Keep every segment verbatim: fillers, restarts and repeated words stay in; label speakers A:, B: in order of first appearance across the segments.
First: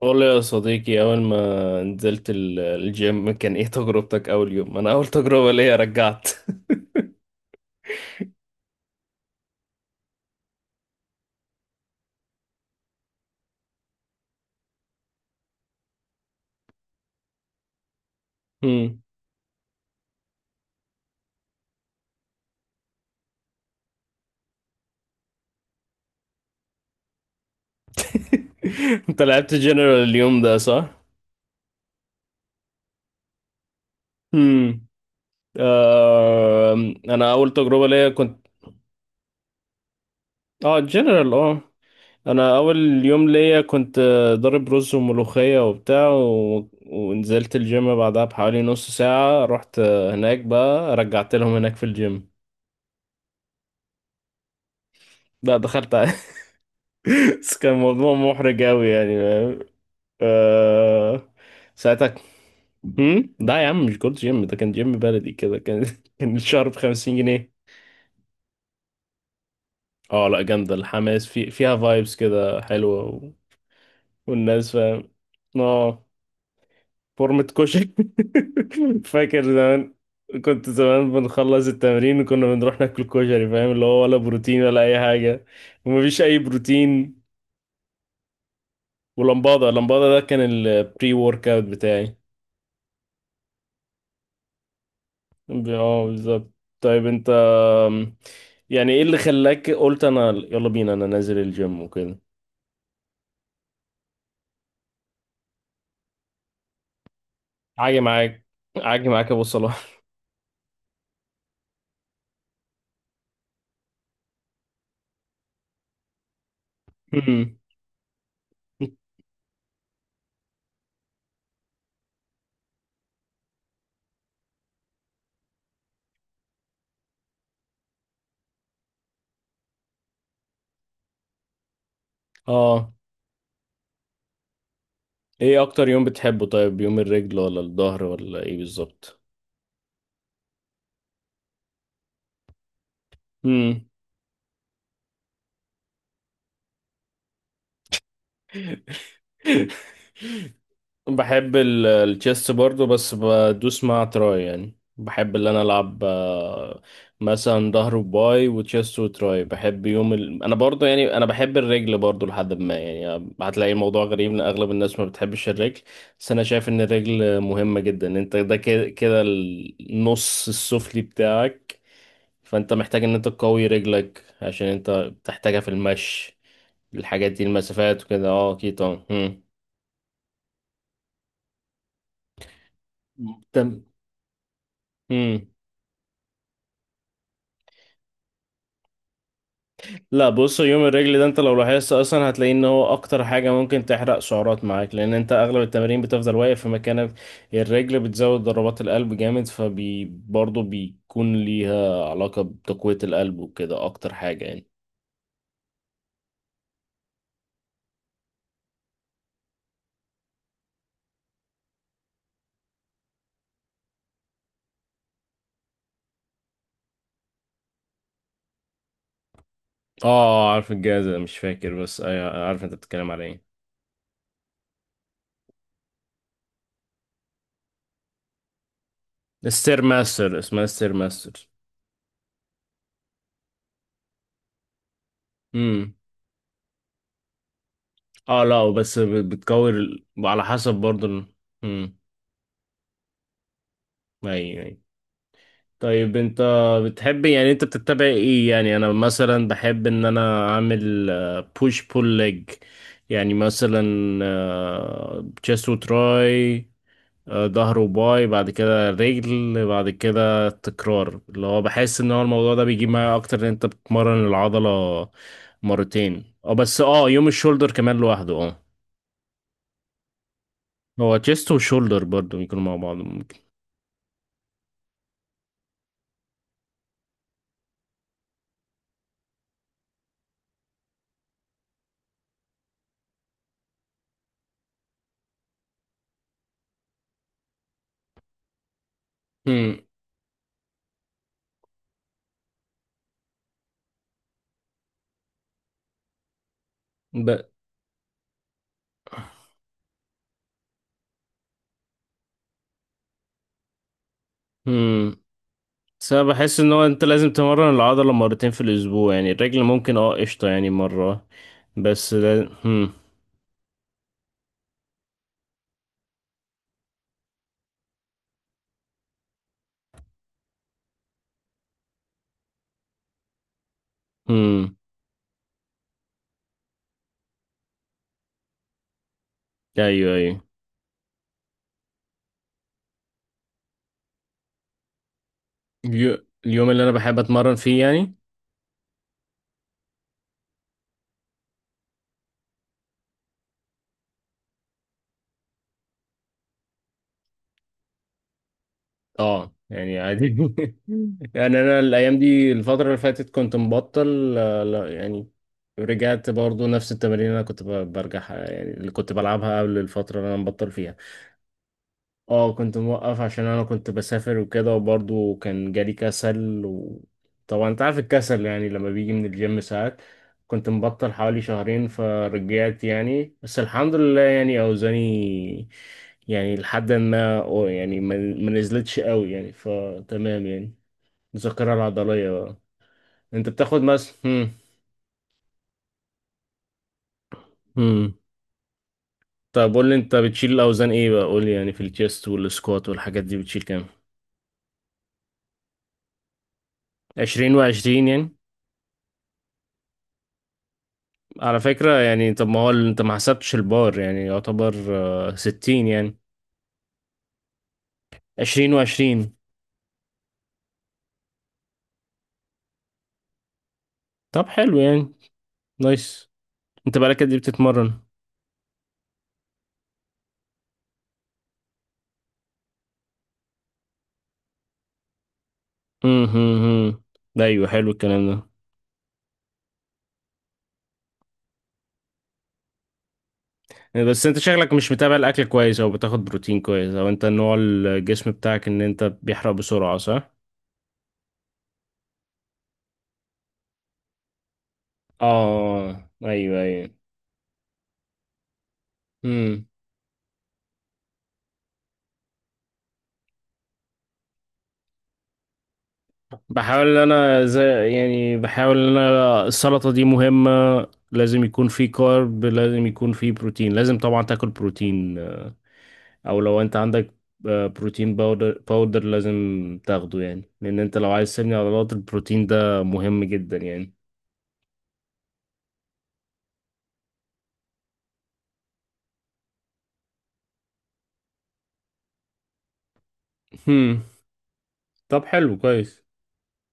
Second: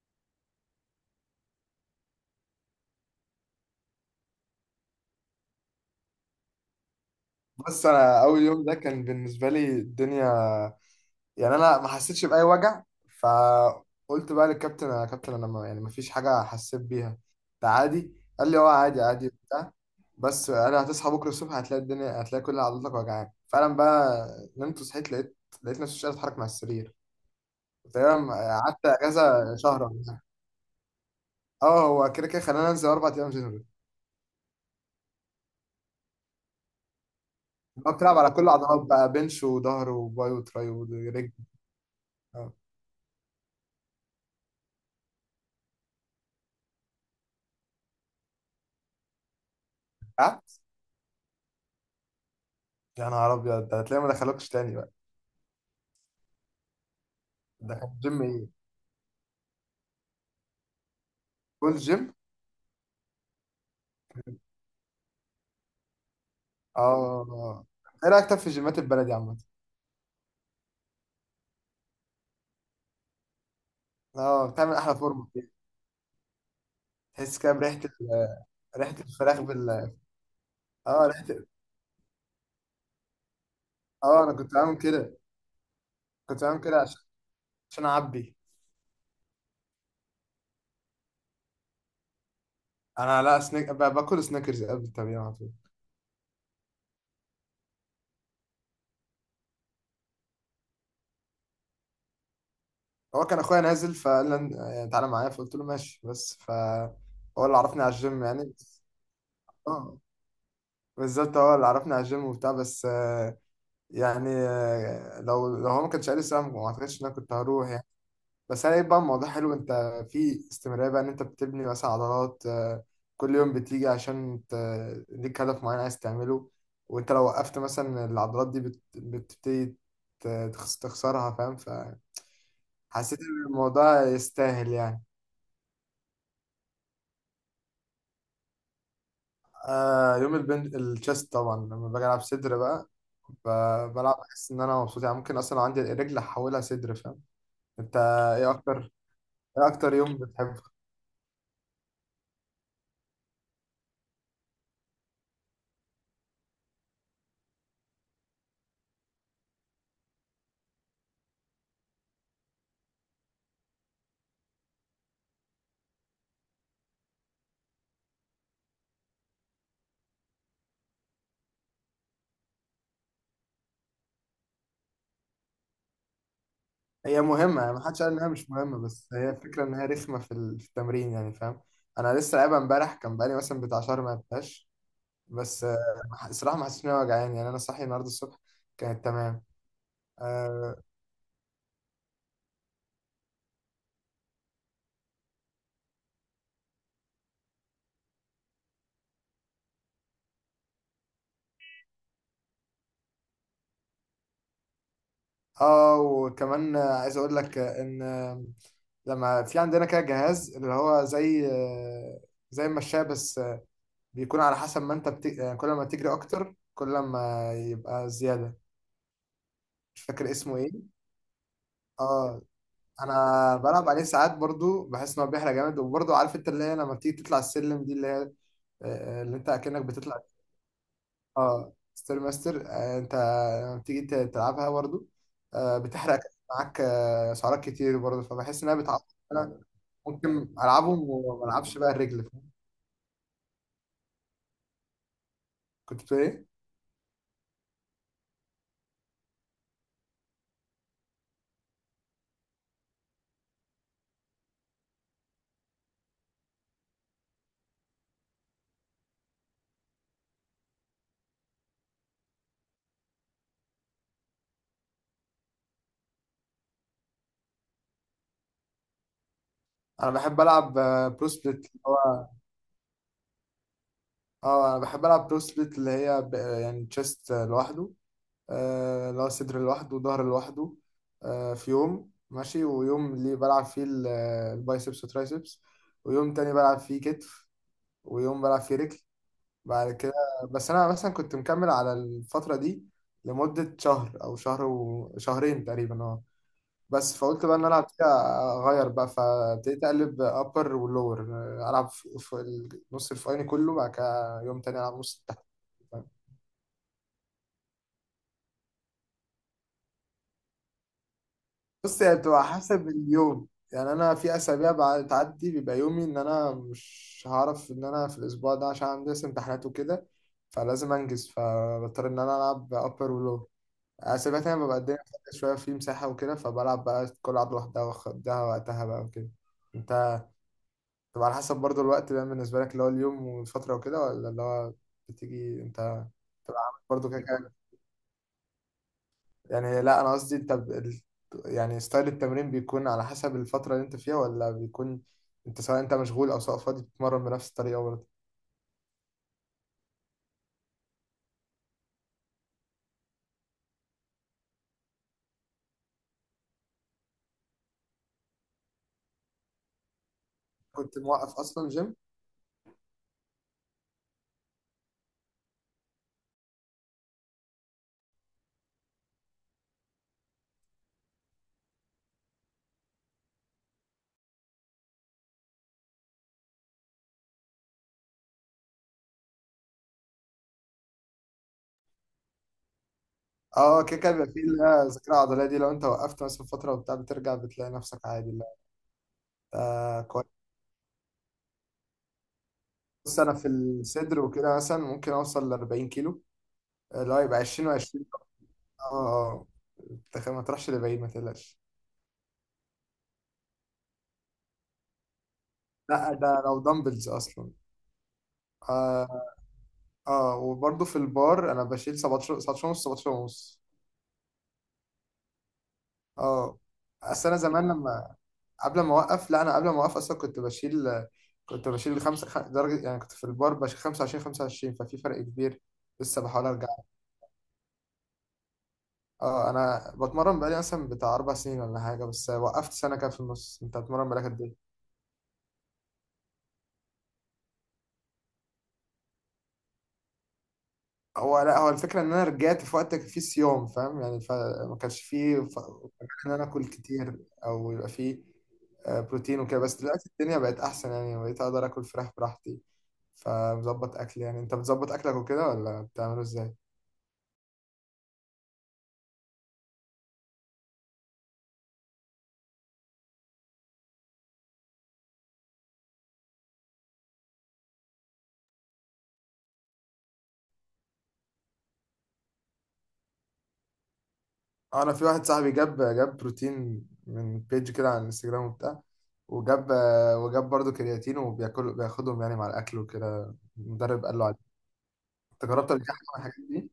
A: والله يا صديقي، أول ما نزلت ال- الجيم كان إيه تجربتك أول يوم؟ أنا أول تجربة ليا رجعت.
B: بص، انا اول يوم ده كان بالنسبه لي الدنيا، يعني انا ما حسيتش باي وجع. فقلت بقى للكابتن: يا كابتن، انا ما يعني ما فيش حاجه حسيت بيها، ده عادي. قال لي: اه عادي،
A: مم.
B: عادي، بتاع. بس انا هتصحى بكره الصبح هتلاقي الدنيا، هتلاقي كل عضلاتك وجعان فعلا بقى. نمت وصحيت لقيت لقيت نفسي مش قادر اتحرك مع السرير. تقريبا قعدت
A: أنت لعبت
B: اجازه شهر ولا
A: جنرال
B: حاجة.
A: اليوم ده، صح؟
B: اه، هو كده كده خلاني انزل اربع ايام جنرال.
A: مم. آه، أنا أول تجربة
B: بقى
A: ليا
B: بتلعب على كل
A: كنت
B: العضلات بقى، بنش وظهر وباي وتراي
A: آه
B: ورجل.
A: جنرال آه.
B: اه.
A: أنا أول يوم ليا كنت آه، ضارب رز وملوخية وبتاع و ونزلت الجيم بعدها بحوالي نص ساعة. رحت آه، هناك
B: أه؟
A: بقى، رجعت لهم هناك في الجيم.
B: يا نهار ابيض، ده هتلاقيه ما دخلوكش تاني بقى.
A: لا، دخلت. بس كان
B: ده كان
A: موضوع
B: جيم ايه؟
A: محرج أوي يعني. آه...
B: فول جيم؟
A: ساعتها. هم؟ لا يا عم، مش جولد جيم، ده كان جيم بلدي كده. كان كان الشهر بخمسين جنيه.
B: اه. ايه رايك طب في جيمات البلدي عامة؟
A: اه لا، جامدة الحماس في... فيها فايبس كده حلوة و.
B: اه،
A: والناس
B: بتعمل احلى
A: فاهم.
B: فورمه كده.
A: اه.
B: تحس
A: فورمة
B: كده بريحه
A: كشك.
B: ال- ريحه الفراخ
A: فاكر زمان.
B: بال
A: كنت
B: اه
A: زمان
B: ريحه ال-
A: بنخلص التمرين وكنا بنروح ناكل كشري، فاهم اللي هو، ولا
B: اه انا كنت
A: بروتين
B: بعمل
A: ولا أي
B: كده،
A: حاجة. ومفيش أي
B: كنت بعمل كده عشان
A: بروتين.
B: عشان اعبي.
A: ولمبادة لمبادة ده كان البري ورك أوت بتاعي.
B: انا لا، سنيك ب- باكل سنيكرز قبل التمرين على طول.
A: اه بالظبط. طيب انت، أم، يعني ايه اللي خلاك قلت انا يلا بينا انا نازل الجيم وكده.
B: هو كان اخويا نازل فقال لي: آه، تعالى معايا، فقلت له ماشي، بس ف هو اللي عرفني على
A: عاجي
B: الجيم
A: معاك،
B: يعني، بس-
A: عاجي معاك يا ابو
B: اه
A: صلاح.
B: بالظبط، هو اللي عرفني على الجيم وبتاع، بس يعني آه، لو لو هو ما كانش قال السلام ما اعتقدش ان انا كنت
A: أمم.
B: هروح يعني. بس انا بقى الموضوع حلو. انت في استمراريه بقى ان انت بتبني مثلا عضلات، آه، كل يوم بتيجي عشان ت- ليك هدف معين عايز تعمله، وانت لو وقفت مثلا العضلات دي بت- بتبتدي ت- تخس- تخسرها، فاهم.
A: اه،
B: فحسيت ان الموضوع يستاهل يعني.
A: ايه اكتر يوم بتحبه؟ طيب، يوم الرجل ولا الظهر ولا ايه بالظبط؟
B: آه يوم البن الشيست طبعا، لما باجي العب صدر بقى
A: أمم.
B: ب- بلعب بحس ان انا مبسوط يعني. ممكن اصلا لو عندي الرجل احولها صدر، فاهم. انت، ايه اكتر ايه اكتر يوم بتحبه؟
A: بحب ال- التشيس برضو، بس بدوس مع تراي، يعني بحب اللي انا العب آه، مثلا ظهر وباي وتشيست وتراي. بحب يوم ال... انا برضو يعني انا بحب الرجل برضو لحد ما، يعني هتلاقي الموضوع غريب ان اغلب الناس ما بتحبش الرجل. بس انا شايف ان الرجل مهمة جدا، انت ده كده كده النص السفلي بتاعك. فانت محتاج ان انت تقوي رجلك عشان انت بتحتاجها في المشي،
B: هي
A: الحاجات دي،
B: مهمه، يعني محدش
A: المسافات
B: قال
A: وكده.
B: انها مش
A: اه اكيد
B: مهمه،
A: طبعا.
B: بس هي
A: مم.
B: الفكره ان هي رخمه في ال- في التمرين يعني، فاهم. انا لسه لعبها امبارح، كان بقالي مثلا بتاع
A: تم-
B: شهر ما لعبتهاش.
A: مم.
B: بس آه، ما ح- الصراحه ما حسيتش ان انا وجعان يعني، انا صاحي النهارده الصبح كانت تمام.
A: لا بص،
B: اه
A: يوم الرجل ده انت لو لاحظت اصلا هتلاقي ان هو اكتر حاجة ممكن تحرق سعرات معاك، لان انت اغلب التمارين بتفضل واقف في مكانك. الرجل بتزود ضربات القلب جامد، فبي برضه بيكون ليها علاقة بتقوية القلب وكده، اكتر حاجة يعني.
B: آه، وكمان آه، عايز اقول لك آه، ان آه، لما في عندنا كده جهاز اللي هو زي آه، زي المشاية، بس آه، بيكون على حسب ما انت بت... آه، كل ما تجري اكتر كل ما يبقى زياده. مش فاكر
A: اه
B: اسمه ايه.
A: عارف الجهاز ده، مش فاكر بس
B: اه
A: ايوه عارف انت بتتكلم على ايه.
B: انا بلعب عليه ساعات برضو، بحس ان هو بيحرق جامد، وبرضو عارف انت اللي هي لما بتيجي تطلع السلم دي اللي هي آه، اللي انت
A: ستير
B: اكنك بتطلع.
A: ماستر، اسمها ستير ماستر.
B: اه ستير ماستر، آه، انت لما بتيجي ت- تلعبها برضو، آه،
A: امم.
B: بتحرق معاك آه، سعرات كتير برضو،
A: اه
B: فبحس
A: لا،
B: انها
A: بس
B: بتعوض. انا
A: بتكور ال- على
B: ممكن
A: حسب برضه
B: العبهم
A: ال-
B: وما العبش بقى
A: امم.
B: الرجل.
A: ايوه أيوة.
B: كنت
A: طيب
B: بتقول
A: انت
B: ايه؟
A: بتحب، يعني انت بتتبع ايه؟ يعني انا مثلا بحب ان انا اعمل بوش بول ليج. يعني مثلا تشيست وتراي، آه، ظهر وباي، بعد كده رجل، بعد كده تكرار، اللي هو بحس ان هو الموضوع ده بيجيب معايا اكتر، ان انت بتمرن العضلة مرتين. اه بس اه، يوم الشولدر كمان لوحده. اه.
B: انا بحب العب آه،
A: هو
B: برو
A: تشيست
B: سبليت اللي
A: وشولدر
B: هو،
A: برضو بيكونوا مع بعض ممكن.
B: اه انا بحب العب برو سبليت اللي هي ب- يعني تشيست لوحده، آه، اللي هو صدر لوحده وظهر لوحده، آه، في يوم ماشي ويوم اللي بلعب فيه ال- البايسبس والترايسبس، ويوم تاني بلعب فيه كتف، ويوم بلعب فيه رجل
A: امم.
B: بعد كده. بس أنا مثلا كنت مكمل على الفترة دي لمدة شهر أو شهر وشهرين تقريبا، اه. بس
A: ب...
B: فقلت بقى إن أنا فيها أغير بقى، فابتديت أقلب أبر ولور، ألعب في في ال- نص الفوقاني كله، بعد كده يوم تاني ألعب
A: مم.
B: نص التحت.
A: بس انا بحس ان هو انت لازم تمرن العضلة مرتين في الاسبوع، يعني الرجل ممكن اه قشطة يعني مرة
B: بص،
A: بس.
B: هي بتبقى
A: ده
B: حسب
A: هم.
B: اليوم، يعني انا في اسابيع بعد- بتعدي بيبقى يومي ان انا مش هعرف ان انا في الاسبوع ده عشان عندي لسه امتحانات وكده، فلازم انجز، فبضطر ان انا العب ابر ولو. اسابيع تانية
A: هم.
B: ببقى الدنيا فاضية شويه في مساحه وكده، فبلعب بقى كل لعبه لوحدها واخدها وقتها بقى وكده.
A: ايوه
B: انت
A: ايوه.
B: بتبقى على حسب برضو الوقت بقى بالنسبه لك اللي هو اليوم والفتره وكده، ولا اللي هو بتيجي انت
A: اليو- اليوم اللي انا
B: برضو
A: بحب
B: كده كده
A: اتمرن فيه يعني.
B: يعني؟ لا انا قصدي انت ب... ال- يعني ستايل التمرين بيكون على حسب الفترة اللي انت فيها، ولا بيكون انت سواء انت مشغول او سواء فاضي بتتمرن بنفس الطريقة برضه؟
A: اه يعني عادي. يعني انا الايام دي الفترة اللي فاتت كنت مبطل آه، لا يعني، رجعت برضو نفس التمارين اللي انا كنت ب- برجعها، يعني اللي كنت بلعبها قبل الفترة اللي انا مبطل فيها.
B: كنت موقف اصلا جيم.
A: اه كنت موقف عشان انا كنت بسافر وكده، وبرضه كان جالي كسل، وطبعا انت عارف الكسل يعني لما بيجي من الجيم ساعات. كنت مبطل حوالي شهرين، فرجعت يعني، بس الحمد لله يعني اوزاني، يعني لحد ما، أو يعني ما ما نزلتش قوي يعني، فتمام يعني. الذاكرة العضلية بقى. انت بتاخد
B: اه كده كده
A: مس
B: بيبقى فيه
A: هم.
B: اللي هي الذاكرة العضلية دي، لو انت وقفت مثلا فترة وبتاع بترجع بتلاقي نفسك
A: هم.
B: عادي، لا.
A: طب قول لي،
B: آه
A: انت
B: كويس.
A: بتشيل الاوزان ايه بقى؟ قول لي يعني، في الشيست والسكوات
B: بس
A: والحاجات
B: انا
A: دي
B: في
A: بتشيل كام؟
B: الصدر وكده مثلا ممكن اوصل ل 40 كيلو، اللي هو يبقى
A: عشرين
B: عشرين
A: و20
B: و20.
A: يعني.
B: اه اه. أنت ما تروحش لبعيد، ما تقلقش.
A: على فكرة يعني، طب ما هو ال- انت ما حسبتش البار، يعني يعتبر آه، ستين
B: لا
A: يعني.
B: ده لو دمبلز اصلا،
A: عشرين
B: آه،
A: وعشرين
B: اه وبرضه في البار انا بشيل سبعتاشر، سبعتاشر ونص، سبعتاشر ونص.
A: طب حلو يعني. نايس.
B: اه.
A: انت بقالك
B: اصل
A: قد
B: انا
A: ايه
B: زمان
A: بتتمرن؟
B: لما قبل ما اوقف، لا انا قبل ما اوقف اصلا كنت بشيل، كنت بشيل خمسة خ- درجة يعني، كنت في البار بشيل خمسة وعشرين، خمسة وعشرين. ففي فرق كبير،
A: مم،
B: لسه
A: مم،
B: بحاول ارجع.
A: مم. ده ايوه حلو الكلام ده.
B: اه انا بتمرن بقالي مثلا بتاع اربع سنين ولا حاجة، بس وقفت سنة كده في النص. انت بتتمرن بقالك
A: بس انت
B: قد ايه؟
A: شكلك مش متابع الاكل كويس، او بتاخد بروتين كويس، او انت نوع الجسم بتاعك ان انت بيحرق بسرعة، صح؟
B: هو لا، هو الفكره ان انا رجعت في وقت كان فيه صيام، فاهم يعني، فما كانش فيه ف...
A: اه
B: ان انا اكل
A: ايوه
B: كتير او يبقى فيه آه، بروتين وكده.
A: ايوه.
B: بس دلوقتي الدنيا بقت احسن يعني، بقيت اقدر اكل فراخ براحتي. فمظبط اكل يعني، انت بتظبط اكلك وكده ولا بتعمله ازاي؟
A: بحاول ان انا زي، يعني بحاول ان انا السلطة دي مهمة، لازم يكون في كارب، لازم يكون في بروتين، لازم طبعا تاكل بروتين. او لو انت عندك آه، بروتين باودر باودر لازم تاخده، يعني لان انت لو عايز تبني عضلات، البروتين ده مهم جدا يعني.
B: آه، انا في واحد صاحبي جاب جاب بروتين من بيج كده على الانستجرام وبتاع، وجاب آه، وجاب برضه كرياتين، وبياكل بياخدهم يعني مع الاكل وكده،
A: هم.
B: المدرب قال له عليه.
A: طب
B: انت
A: حلو
B: جربت قبل كده
A: كويس.
B: حاجة من الحاجات دي؟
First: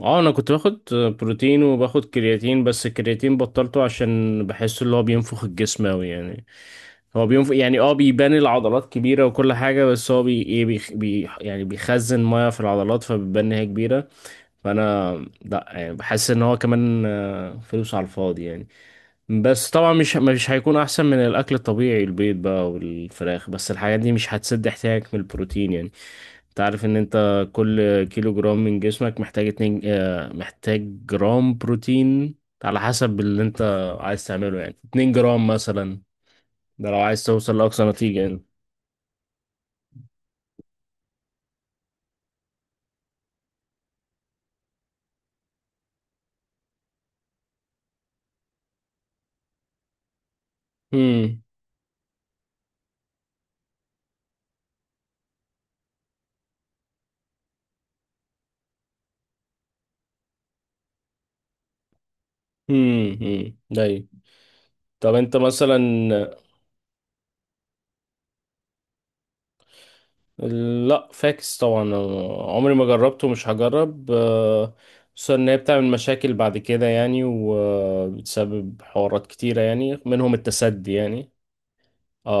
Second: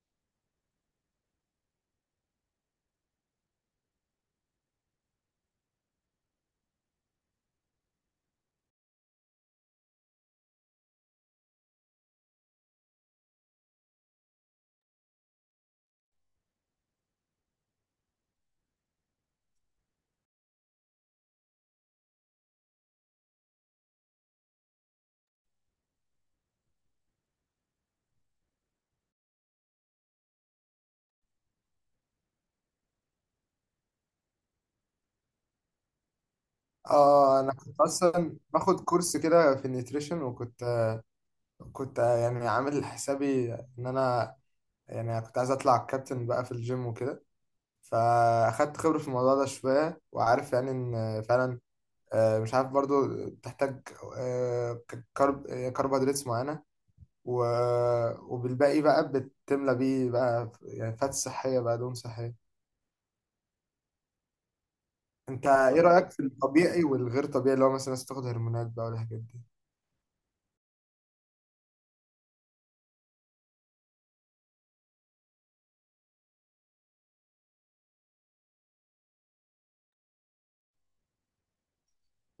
A: اه، انا كنت باخد بروتين وباخد كرياتين، بس الكرياتين بطلته عشان بحس اللي هو بينفخ الجسم اوي يعني. هو بينفخ يعني، اه بيبان العضلات كبيرة وكل حاجة. بس هو بي ايه بيخ- بي يعني بيخزن مية في العضلات فبتبان ان هي كبيرة. فانا، لا يعني بحس ان هو كمان آه، فلوس على الفاضي يعني. بس طبعا مش مش هيكون احسن من الاكل الطبيعي، البيض بقى والفراخ، بس الحاجات دي مش هتسد احتياجك من البروتين يعني. تعرف ان انت كل كيلو جرام من جسمك محتاج اتنين آه، محتاج جرام بروتين، على حسب اللي انت عايز تعمله يعني، اتنين جرام مثلا. ده لو عايز
B: اه انا
A: توصل
B: كنت
A: لأقصى نتيجة
B: اصلا
A: يعني.
B: باخد كورس كده في النيوتريشن، وكنت كنت يعني عامل حسابي ان انا، يعني كنت عايز اطلع كابتن بقى في الجيم وكده، فاخدت خبرة في الموضوع ده شوية وعارف يعني ان
A: هم.
B: فعلا، آه، مش عارف برضو تحتاج آه، ك- كرب آه، كربوهيدرات معينة، و- وبالباقي بقى بتملى بيه بقى يعني، فات صحية بقى، دهون صحية.
A: هم. هم داي. طب انت
B: انت
A: مثلا.
B: ايه رأيك في الطبيعي والغير طبيعي اللي هو مثلا الناس بتاخد هرمونات بقى والحاجات دي؟
A: لا فاكس طبعا. عمري ما جربته ومش هجرب آه، خصوصا ان هي بتعمل مشاكل بعد كده يعني، وبتسبب حوارات كتيرة يعني، منهم التسدي يعني.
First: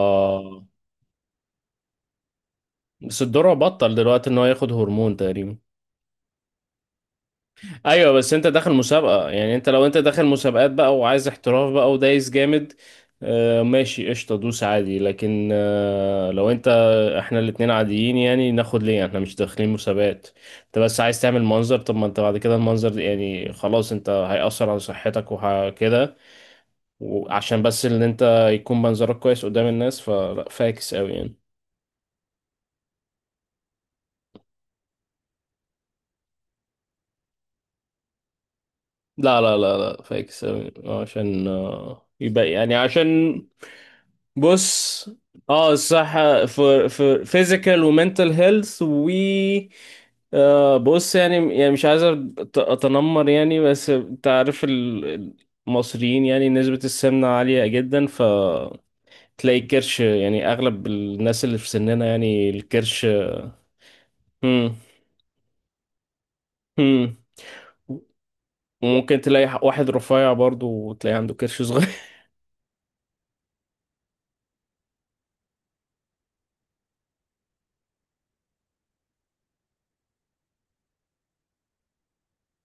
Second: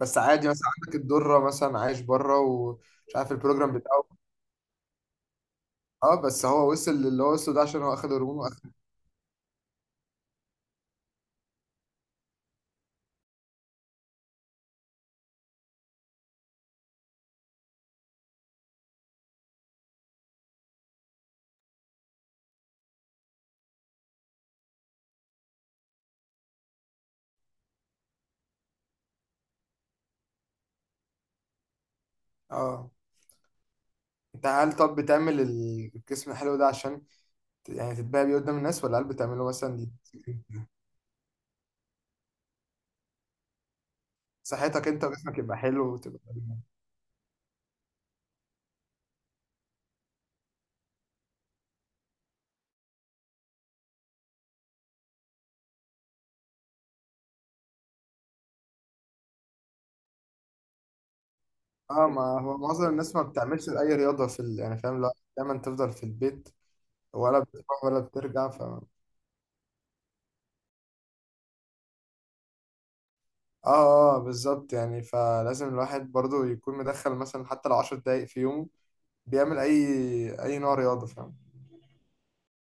B: بس عادي مثلا عندك الدرة، مثلا عايش بره ومش
A: بس
B: عارف
A: الدرع
B: البروجرام
A: بطل
B: بتاعه.
A: دلوقتي ان هو ياخد هرمون تقريبا.
B: اه بس هو وصل للي هو وصله ده عشان هو
A: ايوه،
B: اخد
A: بس
B: هرمون
A: انت داخل
B: واخد.
A: مسابقة يعني، انت لو انت داخل مسابقات بقى وعايز احتراف بقى، ودايس جامد. آه ماشي قشطة، دوس عادي. لكن آه لو انت احنا الاتنين عاديين، يعني ناخد ليه؟ احنا مش داخلين مسابقات. انت بس عايز تعمل منظر. طب ما انت بعد كده المنظر ده يعني خلاص، انت هيأثر على صحتك وكده، وعشان بس ان انت يكون منظرك كويس قدام الناس. فلا فاكس قوي يعني.
B: اه. انت هل طب بتعمل ال- الجسم الحلو ده عشان ت- يعني تتباهى بيه قدام الناس، ولا هل
A: لا
B: بتعمله
A: لا لا
B: مثلا دي
A: لا فاكس أوي. عشان آه، يبقى يعني عشان
B: صحتك انت
A: بص،
B: وجسمك يبقى
A: اه
B: حلو وتبقى؟
A: الصحة في في physical ومنتل هيلث و آه، بص يعني يعني مش عايز أت- اتنمر يعني. بس انت عارف ال- المصريين يعني، نسبة السمنة عالية جدا، ف تلاقي الكرش يعني اغلب الناس اللي في سننا
B: اه. ما
A: يعني
B: هو معظم
A: الكرش.
B: الناس ما بتعملش اي رياضة في ال...
A: مم.
B: يعني، فاهم. لا دايما تفضل في البيت،
A: مم.
B: ولا بتروح ولا بترجع، ف اه
A: وممكن تلاقي واحد رفيع برضه وتلاقي عنده كرش صغير
B: اه بالظبط يعني، فلازم الواحد برضو يكون مدخل مثلا حتى لو 10 دقايق في يومه، بيعمل اي اي نوع رياضه، فاهم.